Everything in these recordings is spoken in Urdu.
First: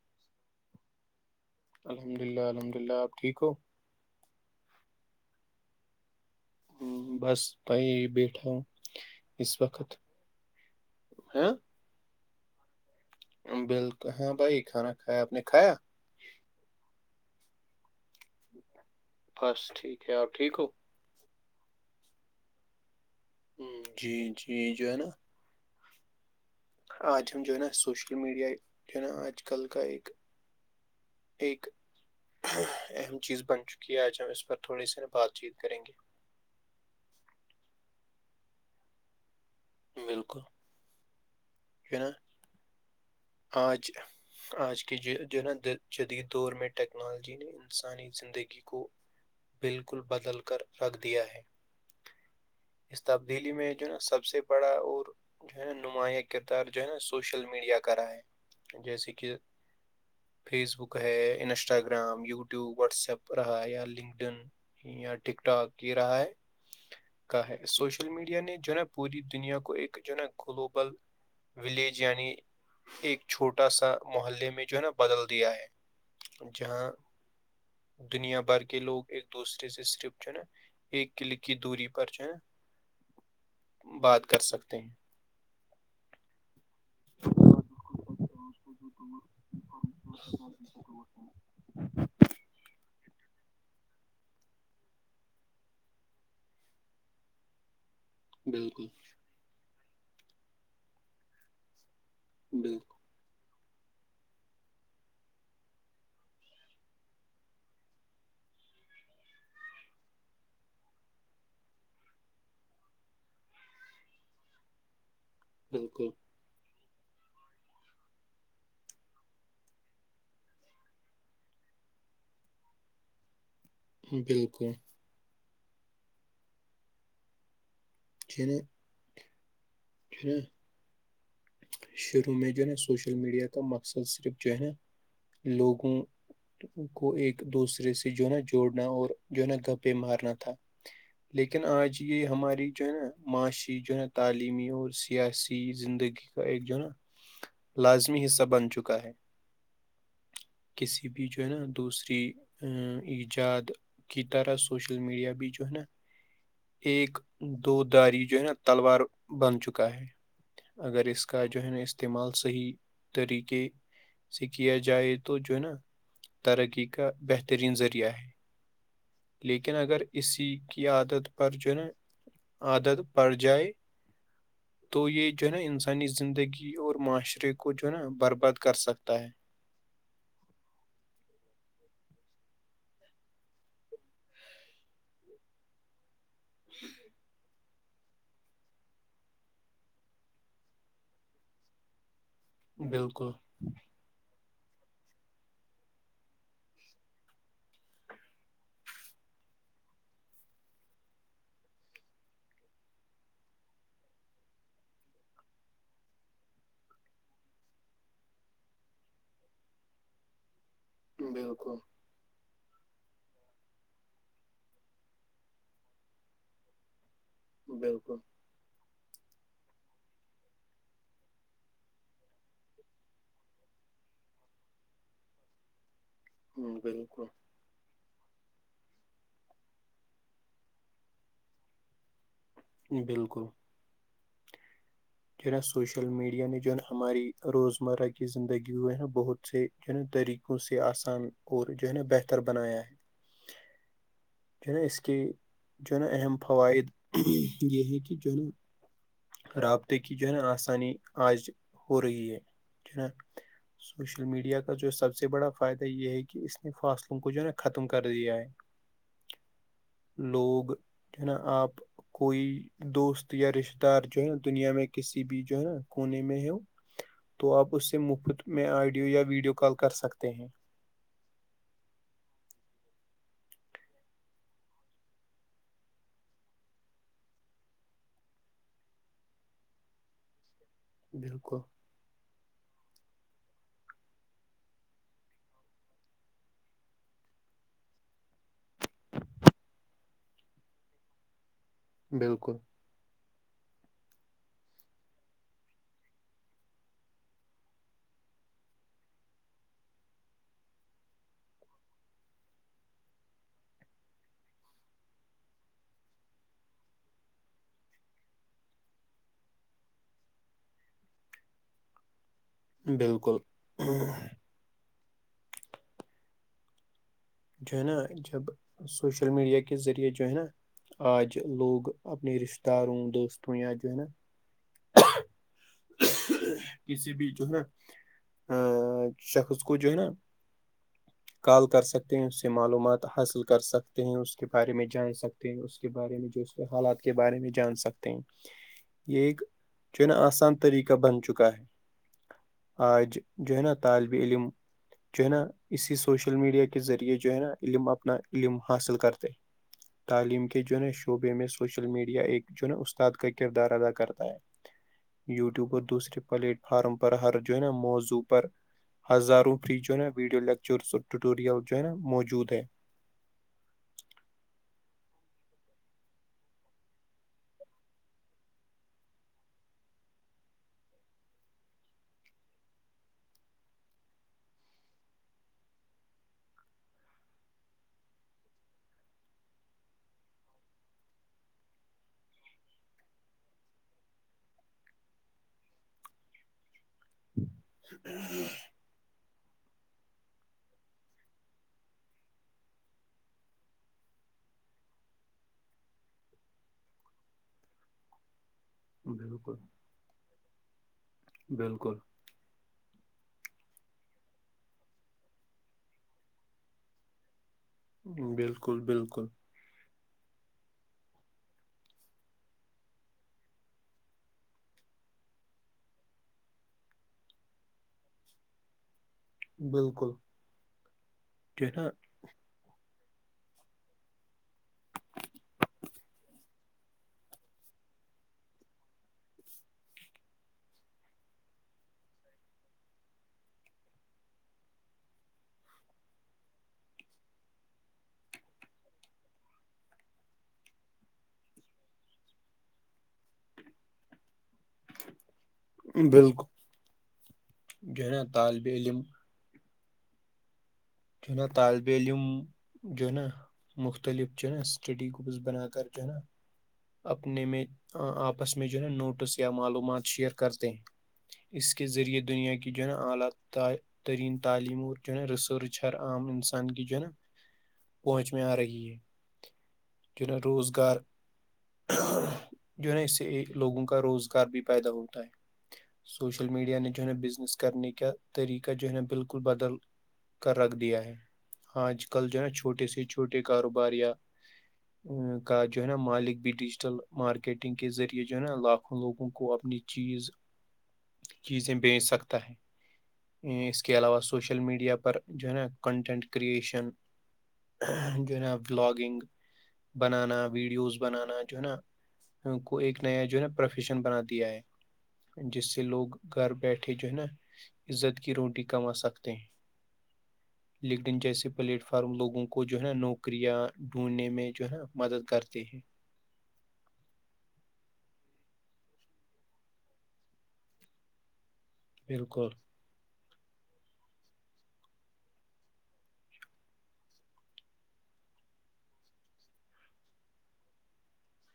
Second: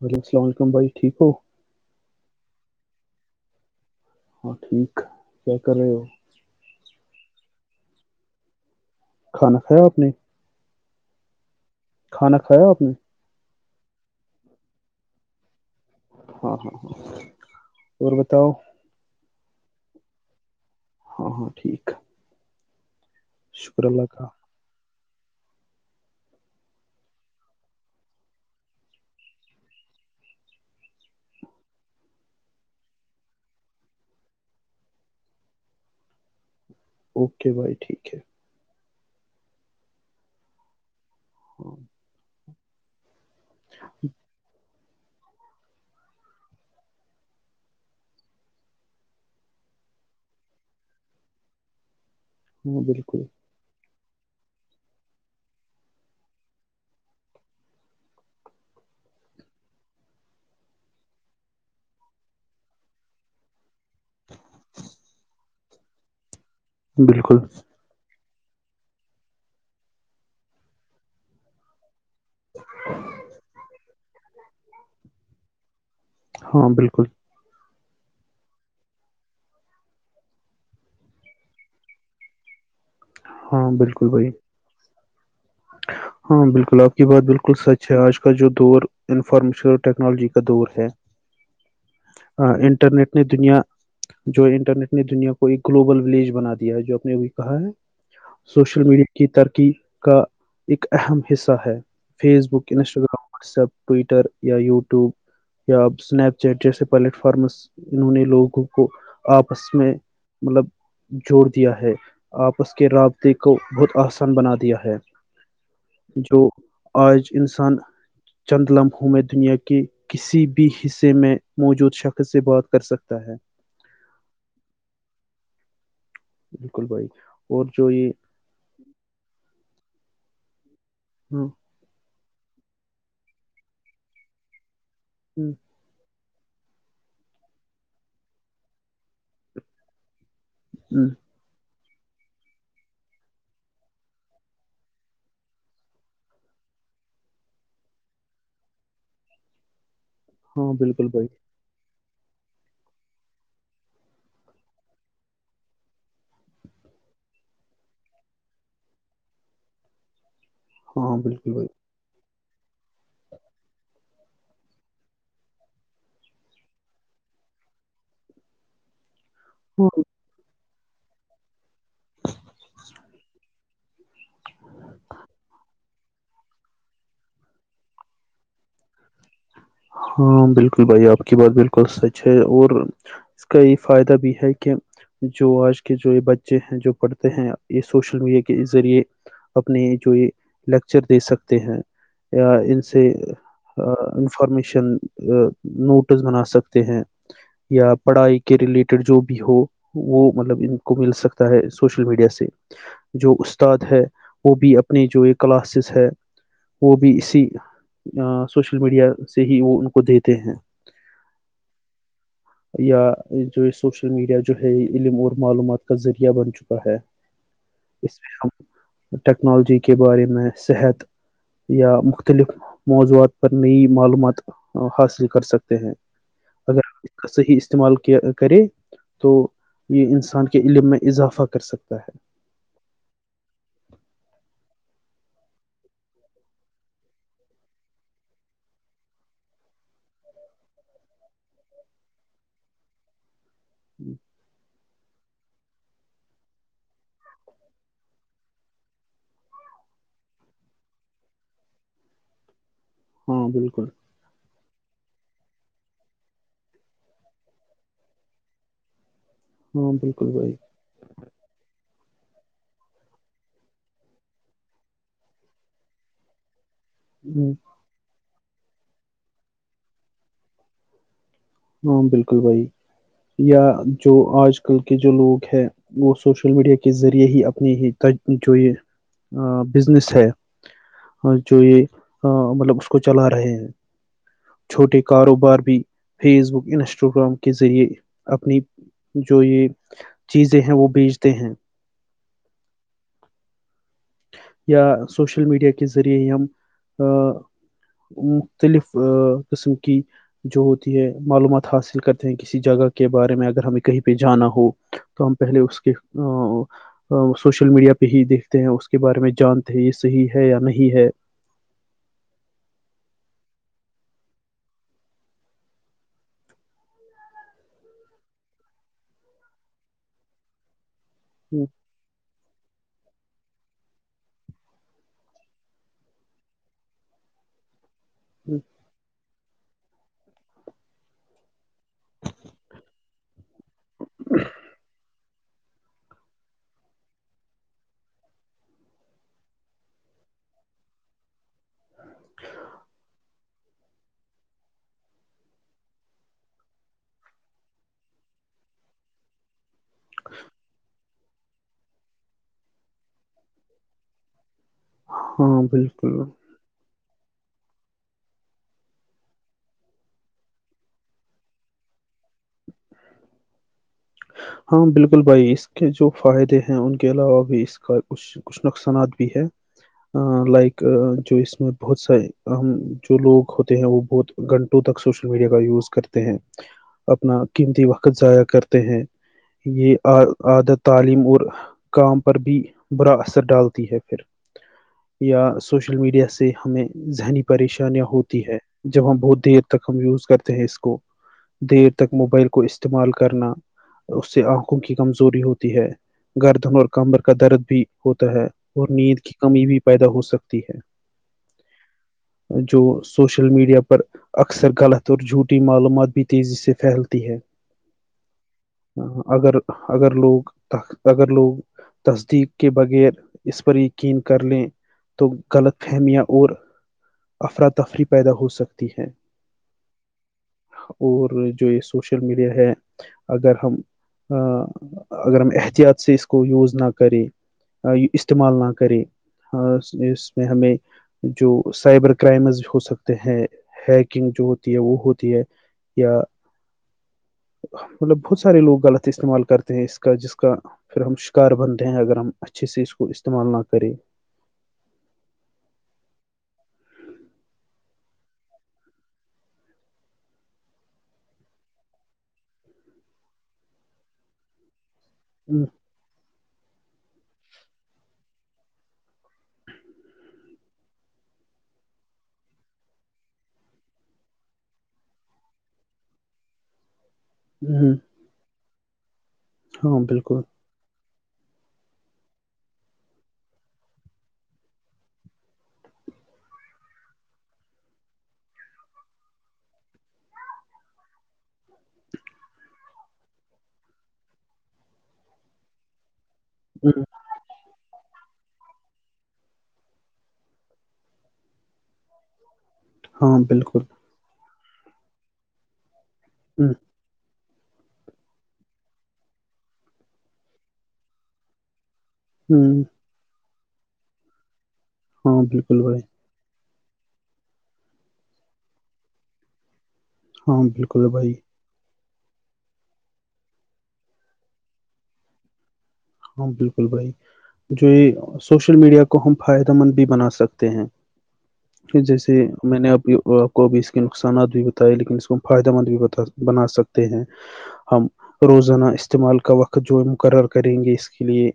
وعلم السلاملیکم بھائی ٹھیک ہو الحمد للہ الحمد للہ آپ ٹھیک ہو ہاں ٹھیک کیا کر رہے ہو ہ بس بائی بیٹھا ہوں کھانا اس کھایا وقت آپ نے ہاں کھانا کھایا آپ نے بالکل ہاں بھائی کھانا کھایا آپ نے کھایا ہاں ہاں ہاں اور بتاؤ بس ٹھیک ہے آپ ٹھیک ہو ہاں ہاں ٹھیک ہے جی کا جی جو ہے نا آج ہم جو ہے نا سوشل میڈیا جو ہے نا آج کل کا ایک ایک اہم چیز بن چکی ہے آج ہم اس پر تھوڑی سی نا بات چیت کریں گے اوکے بھائی ٹھیک ہے بالکل ہوں ہا آج آج کے جو جو ہے نا د جدید دور میں ٹیکنالوجی نے انسانی زندگی کو بالکل بدل کر رکھ دیا ہے ہاں اس بالکل تبدیلی میں جو نا سب سے بڑا اور جو ہے نا نمایاں کردار جو ہے نا سوشل میڈیا کر رہا ہے جیسے کہ فیس بک ہے Instagram YouTube WhatsApp رہا یا لنکڈ ان اں ٹھیک ٹھاک یہ رہا ہے کہ بالکل ہے سوشل میڈیا نے جو ہے نا پوری دنیا کو ایک جو ہے نا گلوبل ولیج یعنی ایک چھوٹا سا محلے میں جو ہے نا بدل دیا ہے ہاں جہاں بالکل دنیا بھر کے لوگ ایک دوسرے سے صرف چنا ایک کل کی دوری پر جو ہاں ہے بالکل بات بھائی کر سکتے ہیں ہاں بالکل آپ کی بات بالکل سچ ہے آج کا جو دور بالکل انفارمیشن ٹیکنالوجی کا دور ہے انٹرنیٹ نے دنیا جو انٹرنیٹ نے دنیا کو ایک گلوبل ولیج بنا دیا ہے جو اپ نے بھی کہا ہے سوشل بالکل میڈیا کی ترقی کا ایک اہم حصہ ہے Facebook Instagram WhatsApp Twitter یا یوٹیوب یا اسنیپ چیٹ جیسے پلیٹ فارمس انہوں نے لوگوں کو آپس میں مطلب جوڑ دیا ہے آپس کے رابطے کو بہت آسان بنا دیا ہے بالکل جو آج انسان چند لموں میں دنیا کی کسی بھی حصے میں موجود شخص سے بات کر سکتا ہے بالکل بالکل بھائی اور جو یہ چے ہ ہوں شروع میں جو نا سوشل میڈیا کا مقصد صرف جو ہے نا لوگوں تو ان کو ایک دوسرے سے جو ہے نا جوڑنا اور جو ہے نا گپے مارنا تھا ہ لیکن آج یہ ہماری جو ہے نا معاشی جو ہے تعلیم تعلیمی اور سیاسی زندگی کا ایک جونا لازمی حصہ بن چکا ہے ہاں، بالکل کسی بھی بھائی جو ہے نا دوسری ایجاد کی طرح سوشل میڈیا بھی جو ہے نا ایک دو داری جو ہے نا تلوار بن چکا ہے اگر ہاں ہاں، اس کا بالکل جو بھائی ہے نا اس استعمال صحیح طریقے سے کیا جائے تو جو نا ترقی کا بہترین ذریعہ ہے لیکن ہاں اگر اسی کی عادت پر جو ہے نا عادت پڑ جائے تو یہ جو ہے نا انسانی زندگی اور معاشرے کو جو ہے نا برباد کر سکتا ہے ہاں بالکل بھائی آپ کی بات بالکل سچ ہے اور اس کا یہ فائدہ بھی ہے کہ جو آج کے جو یہ بچے ہیں جو پڑھتے ہیں یہ سوشل میڈیا کے ذریعے اپنے جو یہ لیکچر دے سکتے ہیں یا ان سے بالکل انفارمیشن نوٹس بنا سکتے ہیں یا پڑھائی کے ریلیٹڈ جو بھی ہو وہ مطلب ان کو مل سکتا ہے سوشل میڈیا سے جو استاد ہے وہ بھی اپنے جو یہ کلاسز ہے وہ بھی اسی سوشل میڈیا سے ہی وہ ان کو دیتے ہیں بالکل [unintelligible] یا جو سوشل میڈیا جو ہے علم اور معلومات کا ذریعہ بن چکا ہے بالکل اس میں ہم ٹیکنالوجی کے بارے میں صحت یا مختلف موضوعات پر نئی معلومات حاصل کر سکتے ہیں اگر آپ اس بالکل کا صحیح استعمال کیا کرے تو یہ انسان کے علم میں اضافہ کر سکتا ہے بالکل جو نا سوشل میڈیا نے جو ہے ن ہماری روزمرہ کی زندگی ہوئے ہیں بہت سے جو ہے طریقوں سے آسان اور جو ہے نا بہتر بنایا ہے ہی جو ہے نا اس کے جو ہے نا اہم فوائد یہ ہے کہ جو ہے نا رابطے کی جو ہے نا آسانی آج ہو رہی ہے ن ہاں بالکل سو سوشل میڈیا کا جو سب سے بڑا فائدہ یہ ہے کہ اس نے فاصلوں کو جو ہے نا ختم کر دیا ہے ہ لوگ جو ہے نا آپ کوئی دوست یا رشتے دار جو ہے نا دنیا میں کسی بھی جو ہے نا کونے میں ہے ہوں، تو آپ اس سے مفت میں آڈیو یا ویڈیو کال کر سکتے ہیں ہاں بالکل بھائی یا جو آج کل کے جو لوگ ہے وہ سوشل میڈیا کے ذریعے ہی اپنی ہی جو یہ بزنس ہے اور بالکل جو یہ ہ مطلب اس کو چلا رہے ہیں چھوٹے کاروبار بھی فیس بک انسٹاگرام کے ذریعے اپنی جو یہ چیزیں ہیں وہ بیچتے ہیں بالکل [inaudible] یا سوشل میڈیا کے ذریعے ہم مختلف قسم کی جو معلومات حاصل کرتے ہیں کسی جگہ کے بارے میں اگر ہمیں کہیں پہ جانا ہو تو ہم پہلے اس کے سوشل میڈیا پہ ہی دیکھتے ہیں اس کے بارے میں جانتے ہیں یہ صحیح ہے یا نہیں ہے بالکل جو ہے نا جب سوشل میڈیا کے ذریعے جو ہے نا آج لوگ اپنے رشتتے داروں دوستوں یا جو ہے نا کسی بھی جو ہے نا ہوں شخص کوچ جو ہے نا کال کر سکتے ہیں اس سے معلومات حاصل کر سکتے ہیں اس کے بارے میں جان سکتے اس کے بارے میں جو اس کے حالات کے بارے میں جان سکتے ہیں یہ ایک چن آسان طریقہ بن چکا ہے آج جو ہے نا طالب علم جو ہے نا اسی سوشل میڈیا کے ذریعے جو ہے نا علم اپنا علم حاصل کرتے تعلیم کے جن شعبے میں سوشل میڈیا ایک جن استاد کا کردار ادا کرتا ہے ہاں یوٹیوب اور دوسرے بالکل پلیٹ فارم پر ہر جو ہے نا موضوع پر ہزاروں فری جو نا ویڈیو لیکچر ٹیوٹوریل جو ہے نا موجود ہے ہاں بالکل بھائی اس کے جو فائدے ہیں ان کے علاوہ بھی اس کا کچھ کچھ نقصانات بھی ہے لائک جو اس میں بہت سار ا جو لوگ ہوتے ہیں وہ بہت گھنٹوں تک سوشل میڈیا کا یوز کرتے ہیں اپنا قیمتی وقت ضائع کرتے ہیں یہ عادت تعلیم اور کام پر بھی برا اثر ڈالتی ہے پھر یا سوشل میڈیا سے ہمیں ذہنی پریشانیاں ہوتی ہے جب ہم بہت دیر تک ہم یوز کرتے ہیں اس کو دیر تک موبائل کو استعمال کرنا اس سے آنکھوں کی کمزوری ہوتی ہے گردن اور کمبر کا درد بھی ہوتا ہے اور نیند کی بالکل کمی بھی پیدا ہوسکتی ہے بالکل جو سوشل میڈیا پر اکثر غلط اور جھوٹی معلومات بھی تیزی سے پھیلتی ہے بالکل بالکل اگر اگر لوگ اگر لوگ تصدیق کے بغیر اس پر یقین کر لیں تو غلط فہمیاں اور افراتفری پیدا ہو سکتی ہیں بالکل اور جو ہے یہ نا سوشل میڈیا ہے اگر ہم اگر ہم احتیاط سے اس کو یوز نہ کریں استعمال نہ کرے اس میں ہمیں جو سائبر کرائمز ہو سکتے ہیں ہیکنگ جو ہوتی ہے وہ ہوتی ہے یا مطلب بہت سارے لوگ غلط استعمال کرتے ہیں اس کا جس کا پھر ہم شکار بنتے ہیں اگر ہم اچھے سے اس کو استعمال نہ کریں بالکل ج نا طالب علم جو ن طالب علم جو نہ مختلف جو نہ سٹڈی گروپس بنا ہوں، کر کہ نا اپنے میں آپس میں جو ہے نوٹس یا معلومات شیئر کرتے ہیں اس کے ذریعہ دنیا کی جو ہےا اعلی ترین تعلیم اور ج ہے ریسرچ چر عام انسان کی جنت ہ ہ پہنچ میں آ رہی ہے ج بالکل نیں روزگار جو ن اس سے لوگوں کا روزگار بھی پیدا ہوتا ہے سوشل میڈیا نے جو ہے نا بزنس کرنے کا طریقہ جو ہے نا بالکل بدل کر رکھ دیا ہے آج کل جو ہے نا چھوٹے سے چھوٹے کاروبار یا کا جو ہے نا مالک بھی ڈیجیٹل ہوں، مارکیٹ ٹنگ کے ذریعے جو ہے نا لاکھوں لوگوں کو اپنی چیز چیزیں بیچ سکتا ہاں ہے بالکل اس کے علاوہ سوشل میڈیا پر جو ہے نا کنٹینٹ ہوں، کرشن جو ہے نا ولالاگنگ بنانا ویڈیوز بنانا جو ہے نا کو ہوں، ایک نیا جو ہے نا پروفیشن بنا دیا ہے ہاں جس بالکل سے بھائی لوگ گھر بیٹھے جو ہے نا عزت کی روٹی کما سکتے ہیں ہاں بالکل لکٹن بھائی جیسے پلیٹ فارم لوگوں کو جو ہے نا نوکریاں ڈھونڈنے میں جو ہے نا مدد کرتے ہیں ہاں بالکل بھائی جو یہ سوشل میڈیا کو ہم فائدہ مند بھی بنا سکتے ہیں جیسے بالکل میں نے اب کو بھی اس کے نقصانات بھی بتائے لیکن اس کو ہم فائدہ مند بھی بتا بنا سکتے ہیں ہم روزانہ استعمال کا وقت جو ہے مقرر کریں گے اس کے لیے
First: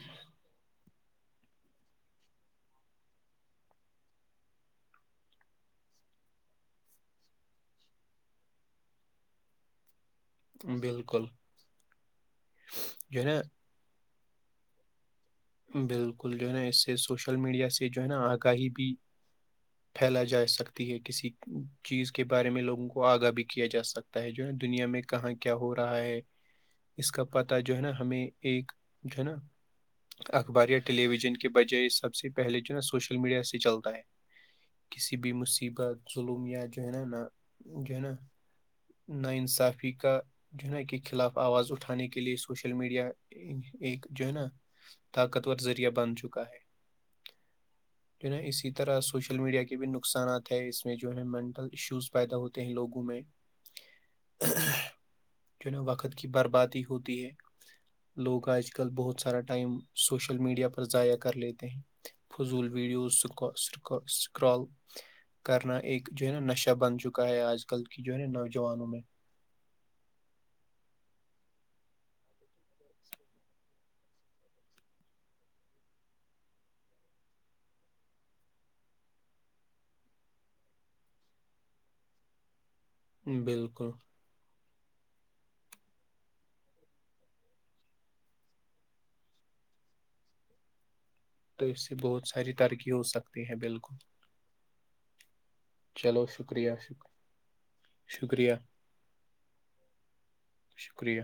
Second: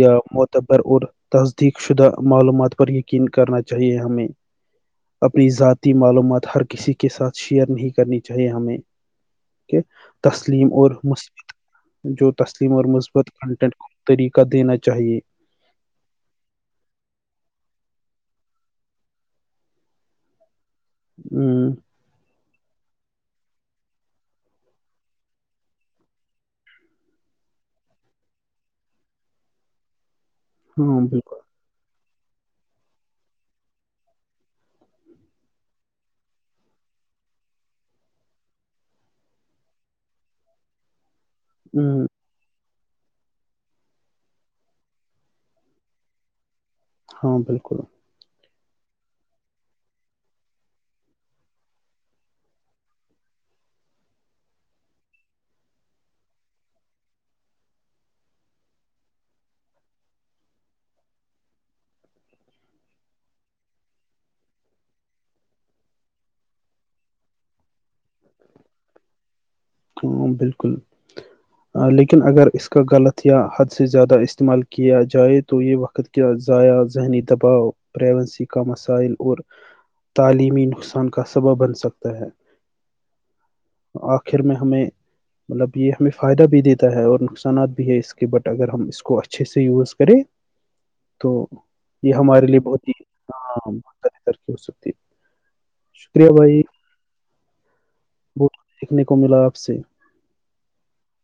یا م بر اور تصدیق شدہ معلومات پر یقین کرنا چاہیے ہمیں اپنی ذاتی معلومات ہر کسی کے ساتھ شیئر نہیں کرنی چاہیے ہمیں کہ تسلیم اور بالکل مثبت جو تسلیم اور جو ہے مثبت نا طریق دینا چاہیے بالکل جو ہے نا اس سے سوشل میڈیا سے جو ہے نا آگاہی بھی پھیلا جا سکتی ہے کسی ہ چیز کے بارے میں لگوں کو آگاہ بھی کیا جا سکتا ہے جو ہے دنیا میں کہاں کیا ہو رہا ہے اس کا پتاہ جو ہے نا ہمیں ایک جو ہے نا اخباریا ہاں ٹیلی ویژن بالکل کے بجائے سب سے پہلے جو ہے نا سوشل میڈیا سے چلتا ہے کسی بھی مصیبت ظلم یا جو ہے نا نا جو ہے نا ناانصافی کا جو ہےا کہ خلاف آواز ہ اٹھانے کے لیے سوشل میڈیا ایک جو ہے نا طاقتور ذریعہ بن چکا ہے ہاں بالکل جو نا اسی طرح سوشل میڈیا کے بھی نقصات ہے اس میں جو ہے مینٹل ایشوز پیدا ہوتے ہیں لوگوں میں جی جہیں وقت کی بربادی ہوتی ہے لوگ آج کل بہت سارا ٹائم سوشل میڈیا پر ضائع کر لیتے ہیں فضول ویڈیوزکک سکرال کرنا ایک جو ہے نا نشہ بن چکا ہے آج کل کی جو ہے نا نوجوانوں میں تو بالکل لیکن اگر اس کا غلط یا حد سے زیادہ استعمال کیا جائے تو یہ وقت کیا ضائع ذہنی دباؤ پائیونسی کا مسائل اور تعلیمی نقصان کا سبب بن سکتا ہے بالکل پھر میں ہمیں مطلب یہ ہمیں فائدہ بھی دیتا ہے اور نقصانات بھی ہے اس کے بٹ اگر ہم اس کو اچھے سے یوز کریں ج تو اس سے یہ بہت ہمارے ساری لیے بہت ترقی ہی ہو سکتی ہے بالکل ترکی ہو سکتی ہے چلو شکریہ شکریہ بہت شکریہ کچھ سیکھنے کو ملا آپ سے شکریہ